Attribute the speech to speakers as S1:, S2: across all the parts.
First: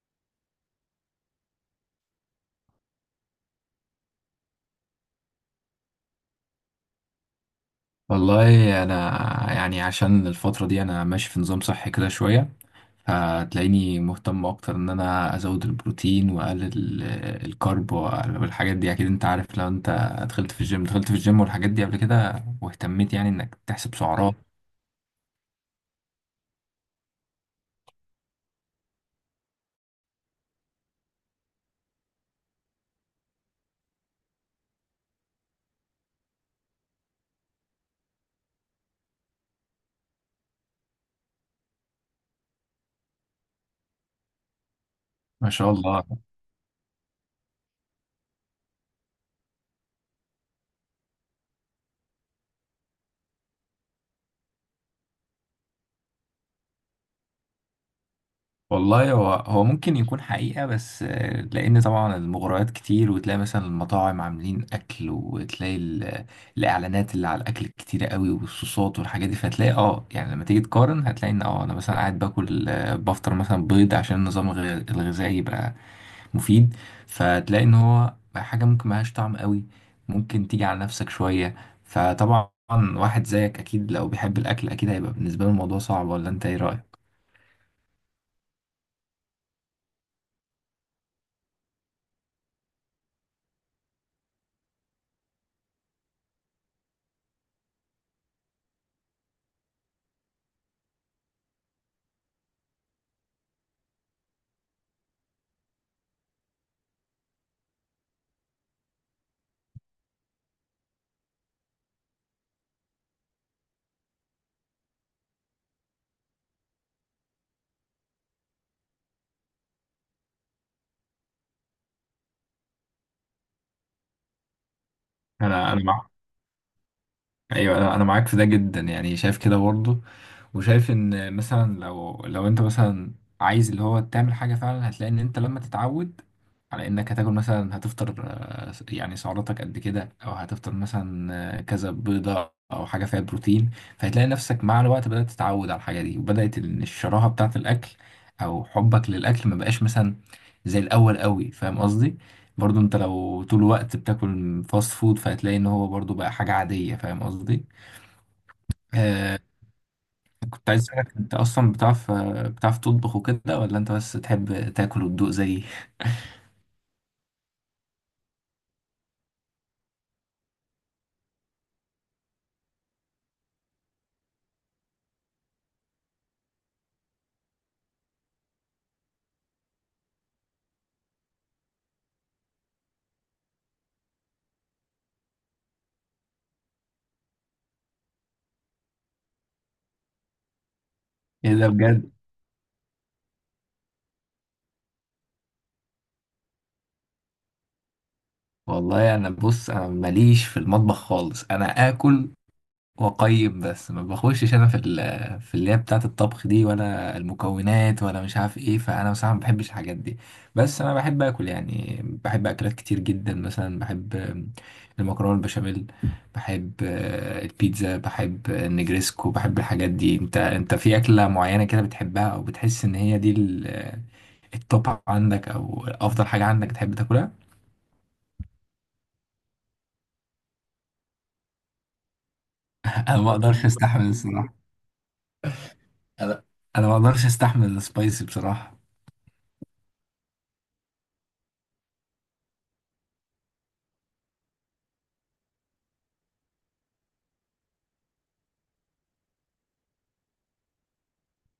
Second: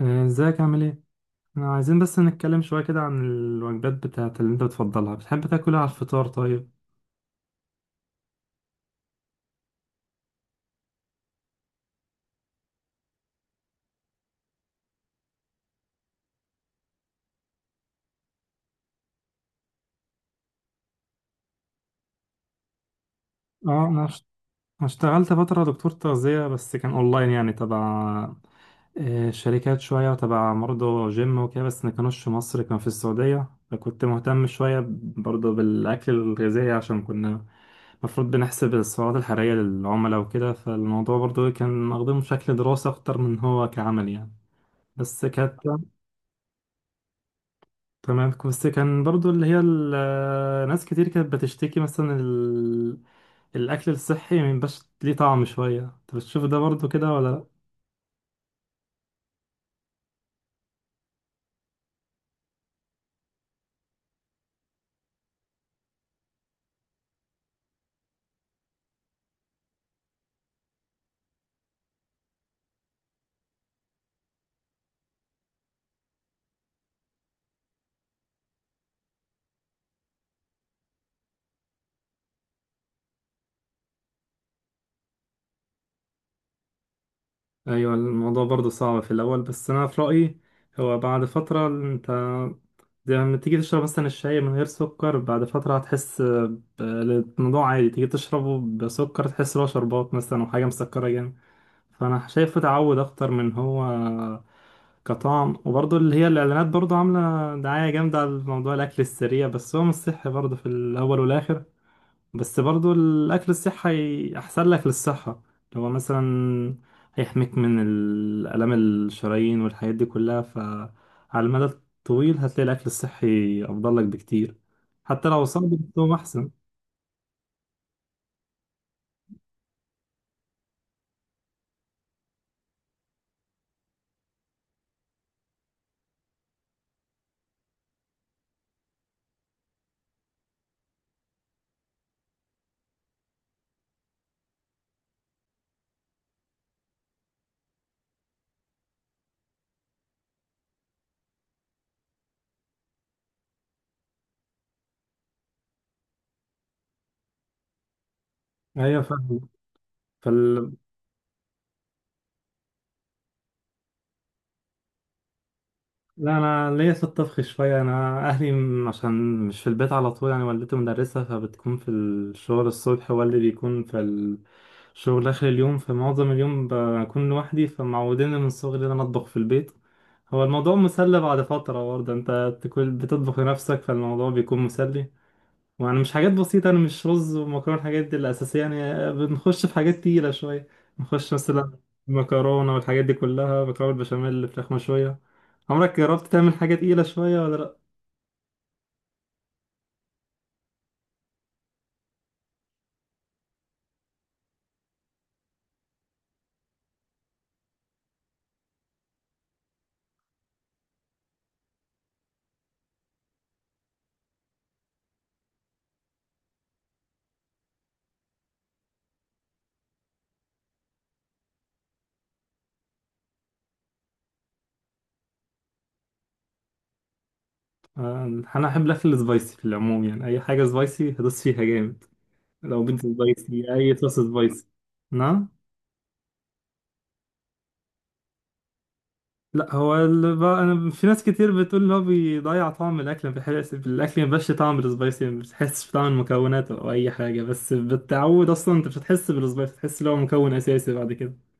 S1: ازيك عامل ايه؟ احنا عايزين بس نتكلم شوية كده عن الوجبات بتاعت اللي انت بتفضلها، بتحب تاكلها على الفطار طيب؟
S2: والله انا يعني عشان الفتره دي انا ماشي في نظام صحي كده شويه، فتلاقيني مهتم اكتر ان انا ازود البروتين واقلل الكارب والحاجات دي. اكيد انت عارف لو انت دخلت في الجيم والحاجات دي قبل كده واهتميت، يعني انك
S1: اه
S2: تحسب
S1: انا اش-
S2: سعرات. ايوه،
S1: أنا اشتغلت فترة دكتور تغذية، بس كان اونلاين يعني تبع شركات شوية، وتبع برضه جيم وكده، بس ما كانوش في مصر، كان في السعودية. فكنت مهتم شوية برضه بالأكل الغذائي، عشان كنا المفروض بنحسب السعرات الحرارية للعملاء وكده. فالموضوع برضه كان واخدينه بشكل دراسة أكتر من هو كعمل يعني. بس
S2: ما
S1: كانت
S2: شاء الله.
S1: تمام. بس كان برضو اللي هي ال- ناس كتير كانت بتشتكي مثلا ال... الأكل الصحي ميبقاش ليه طعم شوية، انت بتشوف ده برضو كده ولا لأ؟
S2: والله هو ممكن يكون حقيقة، بس لأن طبعا المغريات كتير، وتلاقي مثلا المطاعم عاملين أكل، وتلاقي الإعلانات اللي على الأكل كتيرة قوي والصوصات والحاجات دي. فتلاقي يعني لما تيجي تقارن هتلاقي إن أنا مثلا قاعد باكل، بفطر مثلا بيض عشان النظام الغذائي يبقى مفيد، فتلاقي إن هو حاجة ممكن ملهاش طعم قوي، ممكن تيجي على نفسك شوية. فطبعا واحد زيك أكيد لو بيحب الأكل أكيد هيبقى بالنسبة له الموضوع صعب، ولا أنت إيه رأيك؟
S1: أيوة الموضوع برضو صعب في الأول، بس أنا في رأيي هو بعد فترة انت زي لما تيجي تشرب مثلا الشاي من غير سكر، بعد فترة هتحس ب- الموضوع عادي، تيجي تشربه بسكر تحس إن هو شربات مثلا أو حاجة مسكرة جامد. فانا شايفه تعود اكتر من هو كطعم. وبرضه اللي هي الاعلانات برضه عامله دعايه جامده على موضوع الاكل السريع، بس هو مش صحي برضه في الاول والاخر. بس برضه الاكل الصحي احسن لك للصحه، اللي هو مثلا هيحميك من الالام الشرايين والحاجات دي كلها. فعلى المدى الطويل هتلاقي الاكل الصحي افضل لك بكتير، حتى لو صعب
S2: أنا
S1: بس
S2: أنا معاك.
S1: هو احسن.
S2: ايوه، انا معاك في ده جدا، يعني شايف كده برضه. وشايف ان مثلا لو انت مثلا عايز اللي هو تعمل حاجه فعلا، هتلاقي ان انت لما تتعود على انك هتاكل مثلا، هتفطر يعني سعراتك قد كده، او هتفطر مثلا كذا بيضه او حاجه فيها بروتين، فهتلاقي نفسك مع الوقت بدات تتعود على الحاجه دي، وبدات إن الشراهه بتاعه الاكل او حبك للاكل ما بقاش مثلا زي الاول قوي. فاهم قصدي؟ برضو انت لو طول الوقت بتاكل فاست فود، فهتلاقي ان هو برضو بقى حاجة عادية. فاهم قصدي؟
S1: ايوه
S2: آه
S1: فاهم.
S2: كنت عايز اسألك، انت اصلا بتعرف تطبخ وكده، ولا انت بس تحب تاكل وتدوق زيي؟
S1: لا انا ليا في الطبخ شويه. انا اهلي م- عشان مش في البيت على طول يعني، والدتي مدرسه فبتكون في الشغل الصبح، والدي بيكون في الشغل اخر اليوم، فمعظم اليوم بكون لوحدي، فمعودين من صغري ان انا اطبخ في البيت. هو الموضوع مسلي بعد فتره، برضه انت بتكون بتطبخ لنفسك، فالموضوع بيكون مسلي. وانا مش حاجات بسيطة، انا مش رز ومكرونة الحاجات دي الأساسية يعني، بنخش في حاجات تقيلة شوية. نخش
S2: ايه ده
S1: مثلا
S2: بجد.
S1: مكرونة، والحاجات دي كلها، مكرونة بالبشاميل، فراخ مشوية. عمرك جربت تعمل حاجة تقيلة شوية ولا لأ؟
S2: والله انا بص، انا ماليش في المطبخ خالص. انا اكل وقيم بس ما بخشش انا في اللي هي بتاعه الطبخ دي، ولا المكونات، ولا مش عارف ايه. فانا بصراحه ما بحبش الحاجات دي. بس انا بحب اكل، يعني بحب اكلات كتير جدا. مثلا بحب المكرونه البشاميل، بحب البيتزا، بحب النجريسكو، بحب الحاجات دي. انت في اكله معينه كده بتحبها، او بتحس ان هي دي التوب عندك، او افضل حاجه عندك تحب تاكلها؟
S1: آه، أنا أحب الأكل السبايسي في العموم، يعني أي حاجة سبايسي هدوس فيها جامد. لو بنت
S2: انا ما اقدرش
S1: سبايسي، أي
S2: استحمل
S1: صوص
S2: الصراحه.
S1: سبايسي. نعم.
S2: انا انا ما اقدرش استحمل السبايسي بصراحه.
S1: لا هو ال... ب- انا في ناس كتير بتقول ان هو بيضيع طعم الاكل، ما بيحس الاكل ما بيبقاش طعم السبايسي، ما بتحسش بطعم المكونات او اي حاجه. بس بالتعود اصلا انت مش هتحس بالسبايسي، تحس ان هو مكون اساسي بعد كده.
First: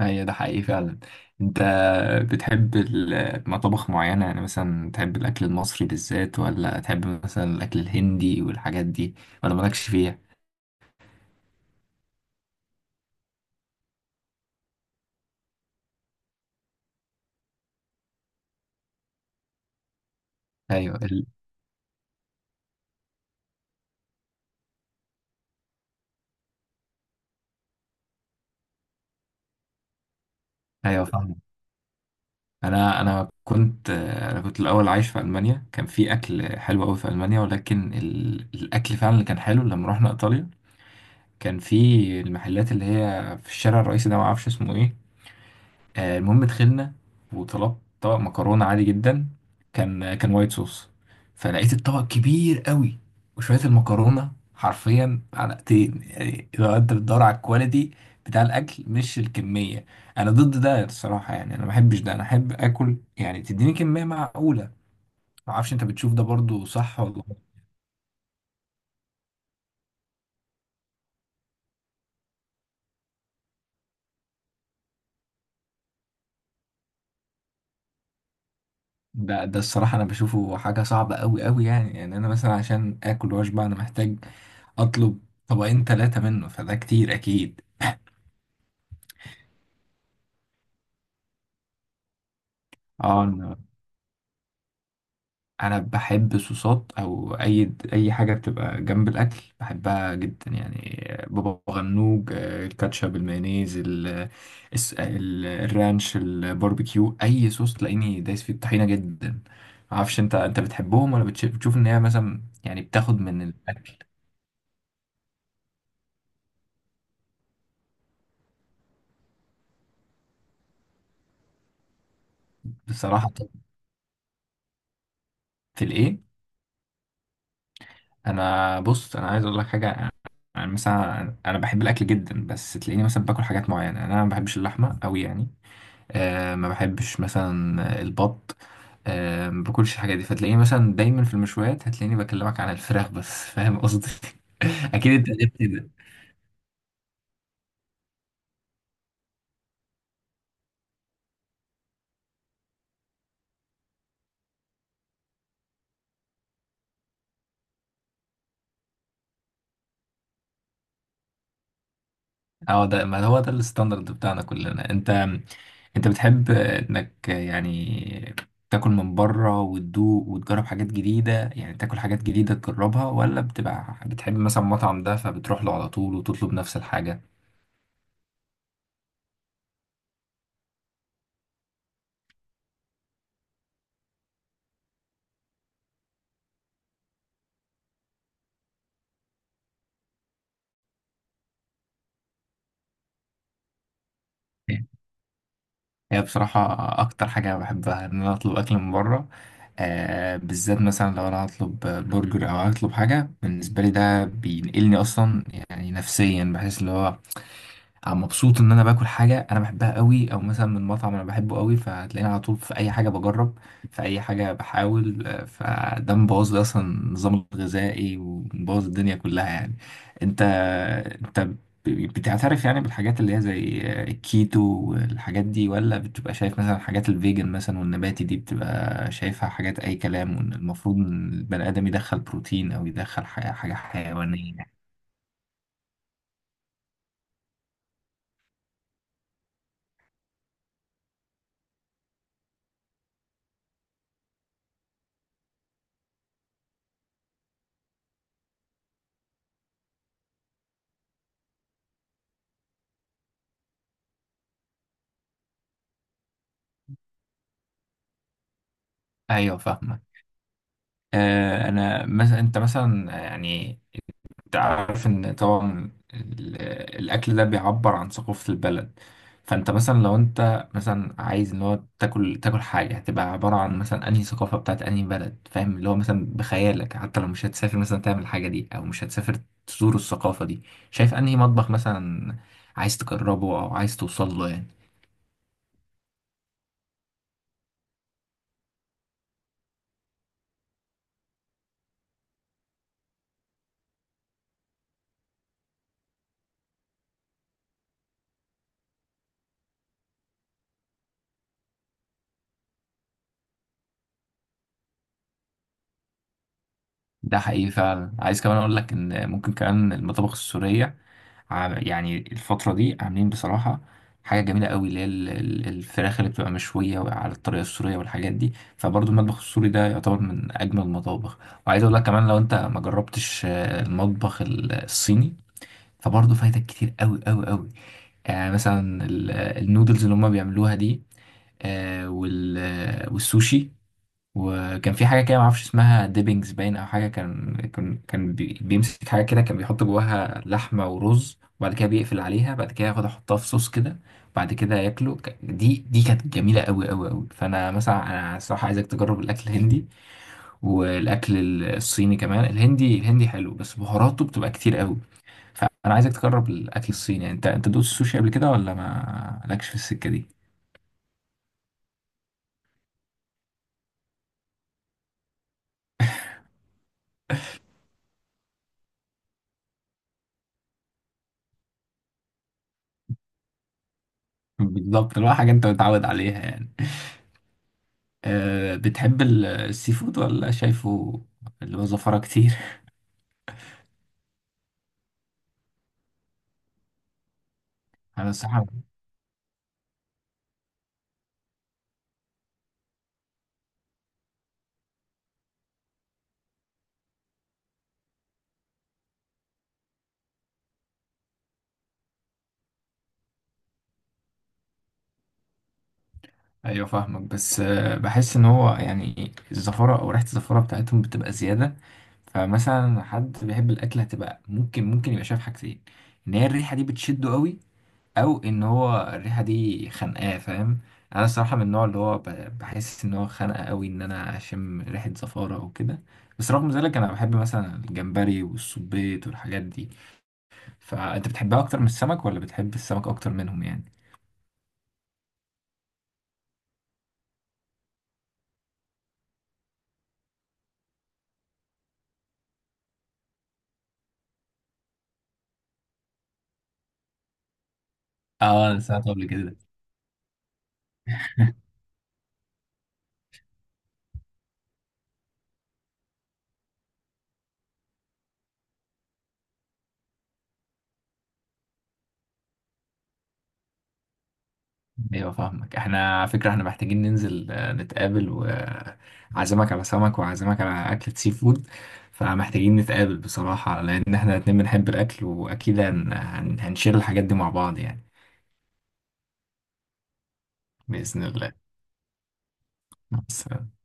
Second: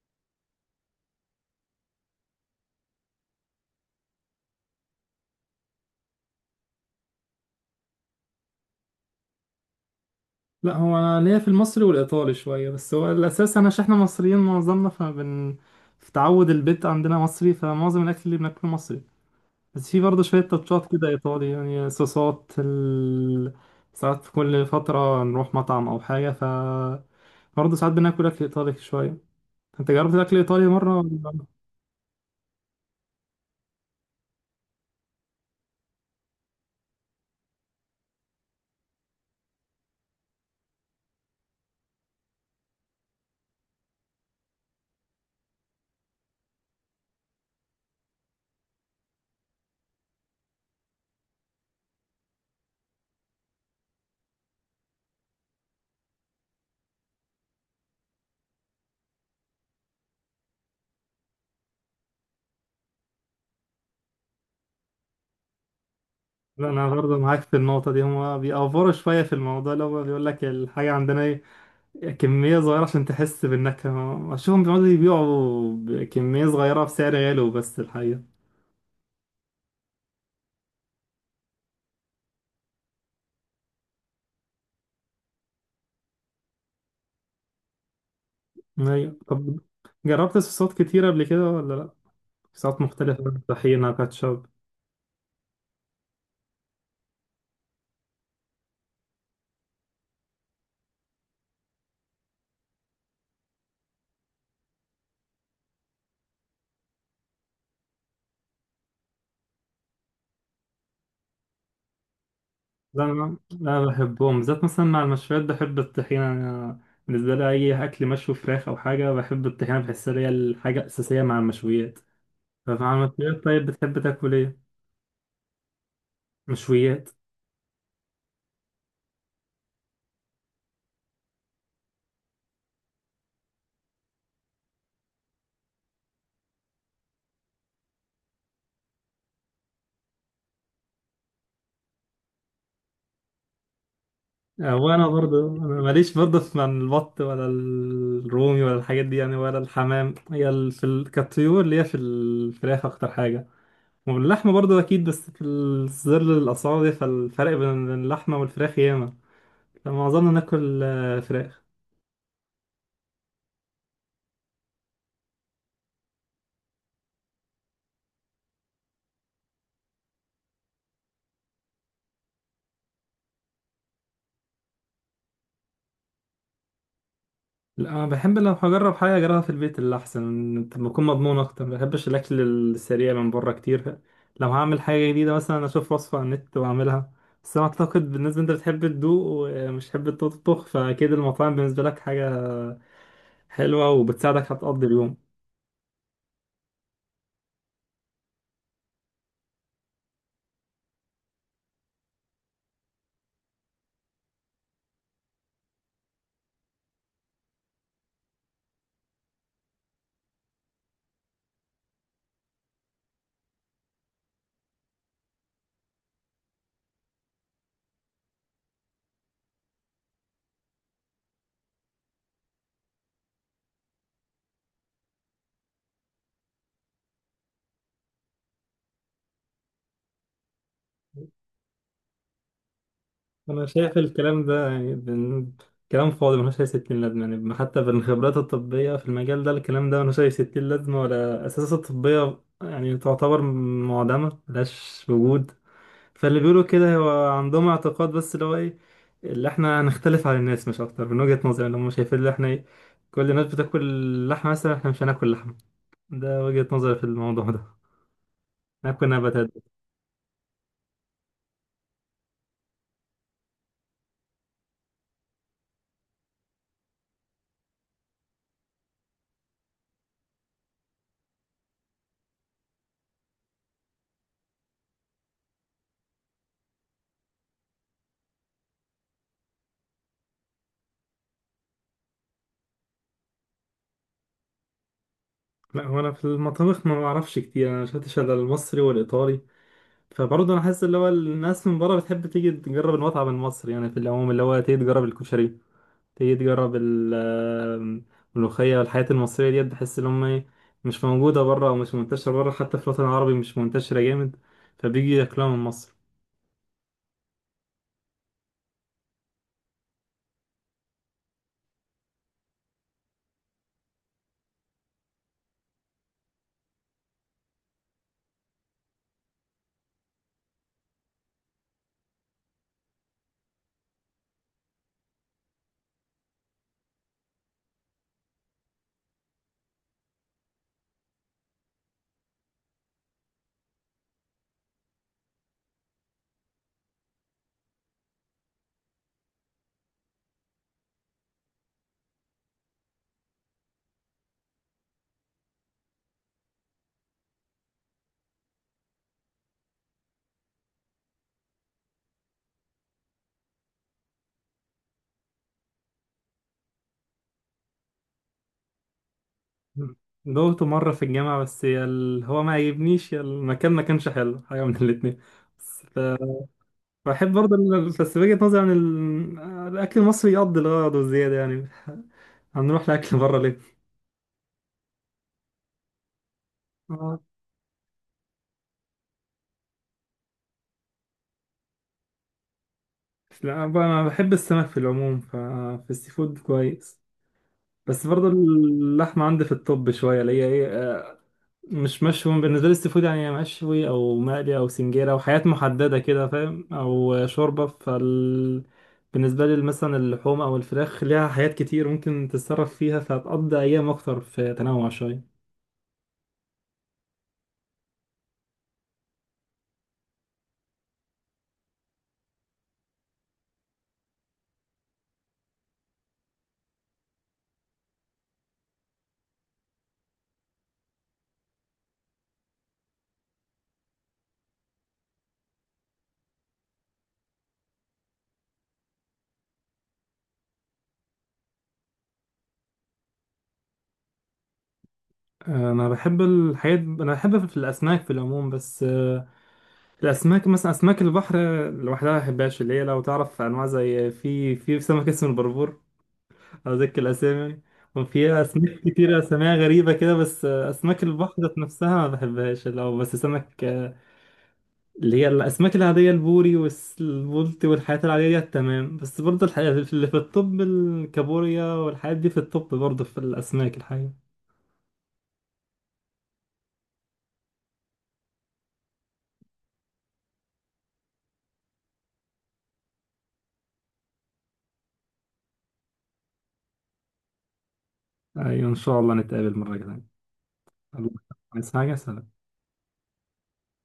S2: هي ده حقيقي فعلا. انت بتحب مطابخ معينة؟ يعني مثلا تحب الأكل المصري بالذات، ولا تحب مثلا الأكل الهندي والحاجات دي، ولا مالكش فيها؟
S1: لا هو انا ليا في المصري والايطالي شويه، بس هو الاساس انا عشان احنا مصريين معظمنا فبن في تعود البيت عندنا مصري، فمعظم الاكل اللي بناكله مصري. بس في برضه شوية تاتشات
S2: أيوة
S1: كده
S2: ال...
S1: إيطالي، يعني صوصات ال... ساعات في كل فترة نروح مطعم أو حاجة، ف برضه ساعات بناكل أكل إيطالي شوية. أنت جربت أكل إيطالي مرة؟
S2: أيوة فاهم.
S1: ولا-
S2: أنا كنت الأول عايش في ألمانيا، كان في أكل حلو أوي في ألمانيا، ولكن الأكل فعلا اللي كان حلو لما رحنا إيطاليا. كان في المحلات اللي هي في الشارع الرئيسي ده، معرفش اسمه إيه. المهم دخلنا وطلبت طبق مكرونة عادي جدا، كان وايت صوص. فلقيت الطبق كبير قوي، وشوية المكرونة حرفيا علقتين. يعني لو انت بتدور على الكواليتي بتاع الاكل مش الكمية، انا ضد ده الصراحة، يعني انا ما بحبش ده. انا احب اكل يعني تديني كمية معقولة. ما اعرفش، انت بتشوف ده برضو
S1: لا أنا
S2: صح ولا
S1: برضه
S2: غلط؟
S1: معاك في النقطة دي. هما بيأفوروا شوية في الموضوع، اللي هو بيقول لك الحاجة عندنا إيه، كمية صغيرة عشان تحس بالنكهة. أشوفهم بيقعدوا يبيعوا بكمية صغيرة بسعر غالي، بس الحقيقة
S2: ده الصراحة انا بشوفه حاجة صعبة قوي قوي، يعني انا مثلا عشان اكل واشبع انا محتاج اطلب طبقين ثلاثة منه، فده كتير اكيد.
S1: أيوة طب جربت صوصات كتيرة قبل كده ولا لأ؟ صوصات
S2: اه،
S1: مختلفة،
S2: انا
S1: طحينة، كاتشب.
S2: بحب صوصات او اي حاجه بتبقى جنب الاكل بحبها جدا، يعني بابا غنوج، الكاتشب، المايونيز، الرانش، الباربيكيو. اي صوص تلاقيني دايس في الطحينه جدا. معرفش، انت بتحبهم، ولا بتشوف ان هي مثلا يعني
S1: لا
S2: بتاخد
S1: أنا
S2: من
S1: لا
S2: الاكل؟
S1: بحبهم بالذات، مثلا مع المشويات بحب الطحينة أنا. بالنسبة لي أي أكل مشوي، فراخ أو حاجة، بحب الطحينة، بحسها هي الحاجة الأساسية مع المشويات. فمع
S2: بصراحه
S1: المشويات طيب بتحب تاكل إيه؟
S2: في الايه.
S1: مشويات.
S2: انا بص، انا عايز اقول لك حاجه. يعني مثلا انا بحب الاكل جدا، بس تلاقيني مثلا باكل حاجات معينه. انا ما بحبش اللحمه قوي، يعني ما بحبش مثلا البط، ما باكلش الحاجات دي. فتلاقيني مثلا دايما في المشويات هتلاقيني بكلمك عن الفراخ بس. فاهم قصدي؟
S1: وأنا
S2: اكيد انت
S1: برضه
S2: غير
S1: أنا
S2: كده.
S1: ماليش برضه في من البط ولا الرومي ولا الحاجات دي يعني، ولا الحمام. هي ال- في ال- كالطيور اللي هي في الفراخ أكتر حاجة. واللحمة برضه أكيد، بس في الظل الأسعار دي، فالفرق بين اللحمة والفراخ ياما، فمعظمنا ناكل فراخ.
S2: اه، ده ما هو ده الستاندرد بتاعنا كلنا. انت بتحب انك يعني تاكل من بره وتدوق وتجرب حاجات جديدة، يعني تاكل حاجات جديدة تجربها، ولا بتبقى بتحب مثلا مطعم ده فبتروح له على طول وتطلب نفس الحاجة؟
S1: لا انا بحب لو هجرب حاجه اجربها في البيت، اللي احسن طب بكون مضمون اكتر، ما بحبش الاكل السريع من بره كتير. لو هعمل حاجه جديده مثلا اشوف وصفه على النت واعملها. بس انا اعتقد بالنسبه انت بتحب تدوق ومش تحب تطبخ، فاكيد المطاعم بالنسبه لك حاجه حلوه وبتساعدك هتقضي اليوم.
S2: هي بصراحة أكتر حاجة بحبها إن أنا أطلب أكل من بره، بالذات مثلا لو أنا هطلب برجر أو هطلب حاجة. بالنسبة لي ده بينقلني أصلا، يعني نفسيا بحس اللي هو مبسوط ان انا باكل حاجه انا بحبها قوي، او مثلا من مطعم انا بحبه قوي. فهتلاقيني على طول في اي حاجه بجرب، في اي حاجه بحاول، فده مبوظ لي اصلا النظام الغذائي ومبوظ الدنيا كلها يعني. انت انت بتعترف يعني بالحاجات اللي هي زي الكيتو والحاجات دي، ولا بتبقى شايف مثلا حاجات الفيجن مثلا والنباتي دي بتبقى شايفها حاجات اي كلام، وان المفروض ان البني ادم يدخل بروتين او يدخل حاجه
S1: انا
S2: حاجة
S1: شايف الكلام ده
S2: حيوانيه؟
S1: يعني بن... كلام فاضي ملوش اي ستين لازمه يعني، حتى بالخبرات الطبيه في المجال ده الكلام ده ملوش اي ستين لازمه، ولا اساسات الطبيه يعني تعتبر معدمه ملهاش وجود. فاللي بيقولوا كده هو عندهم اعتقاد، بس اللي هو ايه اللي احنا هنختلف عن الناس مش اكتر، من وجهة نظري اللي هم شايفين اللي احنا ايه، كل الناس بتاكل لحمة مثلا احنا مش هناكل لحمة. ده وجهة نظري في الموضوع ده، ناكل نباتات.
S2: ايوه فاهم. انا مثلا انت مثلا يعني انت عارف ان طبعا الاكل ده بيعبر عن ثقافة البلد. فانت مثلا لو انت مثلا عايز ان هو تاكل حاجة، هتبقى عبارة عن مثلا انهي ثقافة بتاعت انهي بلد. فاهم؟ اللي هو مثلا بخيالك، حتى لو مش هتسافر مثلا تعمل الحاجة دي، او مش هتسافر تزور الثقافة دي، شايف انهي مطبخ مثلا عايز تجربه او عايز توصل له يعني؟
S1: لا هو انا في المطابخ ما بعرفش كتير، انا شفتش الا المصري والايطالي. فبرضه انا حاسس اللي هو الناس من بره بتحب تيجي تجرب المطعم المصري يعني، في العموم اللي هو تيجي تجرب الكشري، تيجي تجرب ال- آم، الملوخية والحياة المصرية ديت، بحس إن هما مش موجودة بره أو مش منتشرة بره، حتى في الوطن العربي مش منتشرة جامد، فبيجي ياكلوها من مصر.
S2: ده حقيقي فعلا. عايز كمان اقول لك ان ممكن كمان المطابخ السورية، يعني الفترة دي عاملين بصراحة حاجة جميلة قوي، اللي هي الفراخ اللي بتبقى مشوية على الطريقة السورية والحاجات دي. فبرضو المطبخ السوري ده يعتبر من أجمل المطابخ. وعايز أقول لك كمان، لو أنت ما جربتش المطبخ الصيني، فبرضو فايتك كتير قوي قوي قوي. يعني مثلا النودلز اللي هما بيعملوها دي، والسوشي. وكان في حاجه كده معرفش اسمها، ديبنجز باين او حاجه. كان كان كان بيمسك حاجه كده، كان بيحط جواها لحمه ورز، وبعد كده بيقفل عليها، بعد كده ياخد احطها في صوص كده، بعد كده ياكله. دي كانت جميله قوي قوي قوي. فانا مثلا انا الصراحه عايزك تجرب الاكل الهندي والاكل الصيني كمان. الهندي حلو بس بهاراته بتبقى كتير قوي، فانا عايزك تجرب الاكل الصيني. انت دوقت السوشي قبل كده، ولا ما لكش في السكه دي؟
S1: دوقته مرة في الجامعة، بس يا ال- هو ما عجبنيش، يا المكان ما كانش حلو حاجة من الاتنين. بس ف- بحب برضه ال- بس وجهة نظري عن ال- الأكل المصري يقضي الغرض والزيادة يعني هنروح لأكل بره ليه؟
S2: بالظبط، اللي هو حاجه انت متعود عليها يعني.
S1: آه.
S2: بتحب السي فود، ولا شايفه اللي هو زفرة كتير؟
S1: لا بقى أنا بحب السمك في العموم، ففي السي فود كويس. بس برضه
S2: على الصحة.
S1: اللحمة عندي في الطب شوية اللي هي ايه مش مشوي. بالنسبة لي السي فود يعني يا مشوي أو مقلي أو سنجيرة أو حاجات محددة كده فاهم، أو شوربة فال. بالنسبة لي مثلا اللحوم أو الفراخ ليها حاجات كتير ممكن تتصرف فيها، فهتقضي أيام أكتر في تنوع شوية.
S2: ايوه فاهمك، بس بحس ان هو يعني الزفرة او ريحة الزفرة بتاعتهم بتبقى زيادة. فمثلا حد بيحب الاكل هتبقى ممكن يبقى شايف حاجتين، ان هي الريحة دي بتشده قوي، او ان هو الريحة دي خانقاه. فاهم؟ انا الصراحة من النوع اللي هو بحس ان هو خانقه قوي ان انا اشم ريحة زفارة او كده. بس رغم ذلك انا بحب مثلا الجمبري والسبيط والحاجات دي. فانت بتحبها اكتر من السمك، ولا بتحب السمك اكتر منهم يعني؟
S1: أنا بحب الحاجات، أنا بحب في الأسماك في العموم، بس الأسماك مثلا أسماك البحر لوحدها ما بحبهاش، اللي هي لو تعرف أنواع زي في سمك اسمه البربور، أذكر الأسامي يعني. وفي
S2: اه،
S1: أسماك
S2: انا سمعت
S1: كتير
S2: قبل
S1: أساميها
S2: كده.
S1: غريبة كده، بس أسماك البحر ذات نفسها ما بحبهاش لو بس سمك. اللي هي الأسماك العادية البوري والبولتي والحاجات العادية دي تمام. بس برضه الحقيقة اللي في الطب الكابوريا والحاجات دي في الطب برضه، في الأسماك الحقيقة.
S2: ايوه فاهمك، احنا على فكره احنا محتاجين ننزل نتقابل، وعزمك على سمك، وعزمك على اكلة سي فود. فمحتاجين نتقابل بصراحه، لان احنا الاتنين بنحب الاكل، واكيد هنشير الحاجات دي مع بعض يعني.
S1: أيوة إن شاء الله نتقابل مرة تانية. الله.
S2: باذن الله.
S1: عايز حاجة؟ سلام.
S2: بس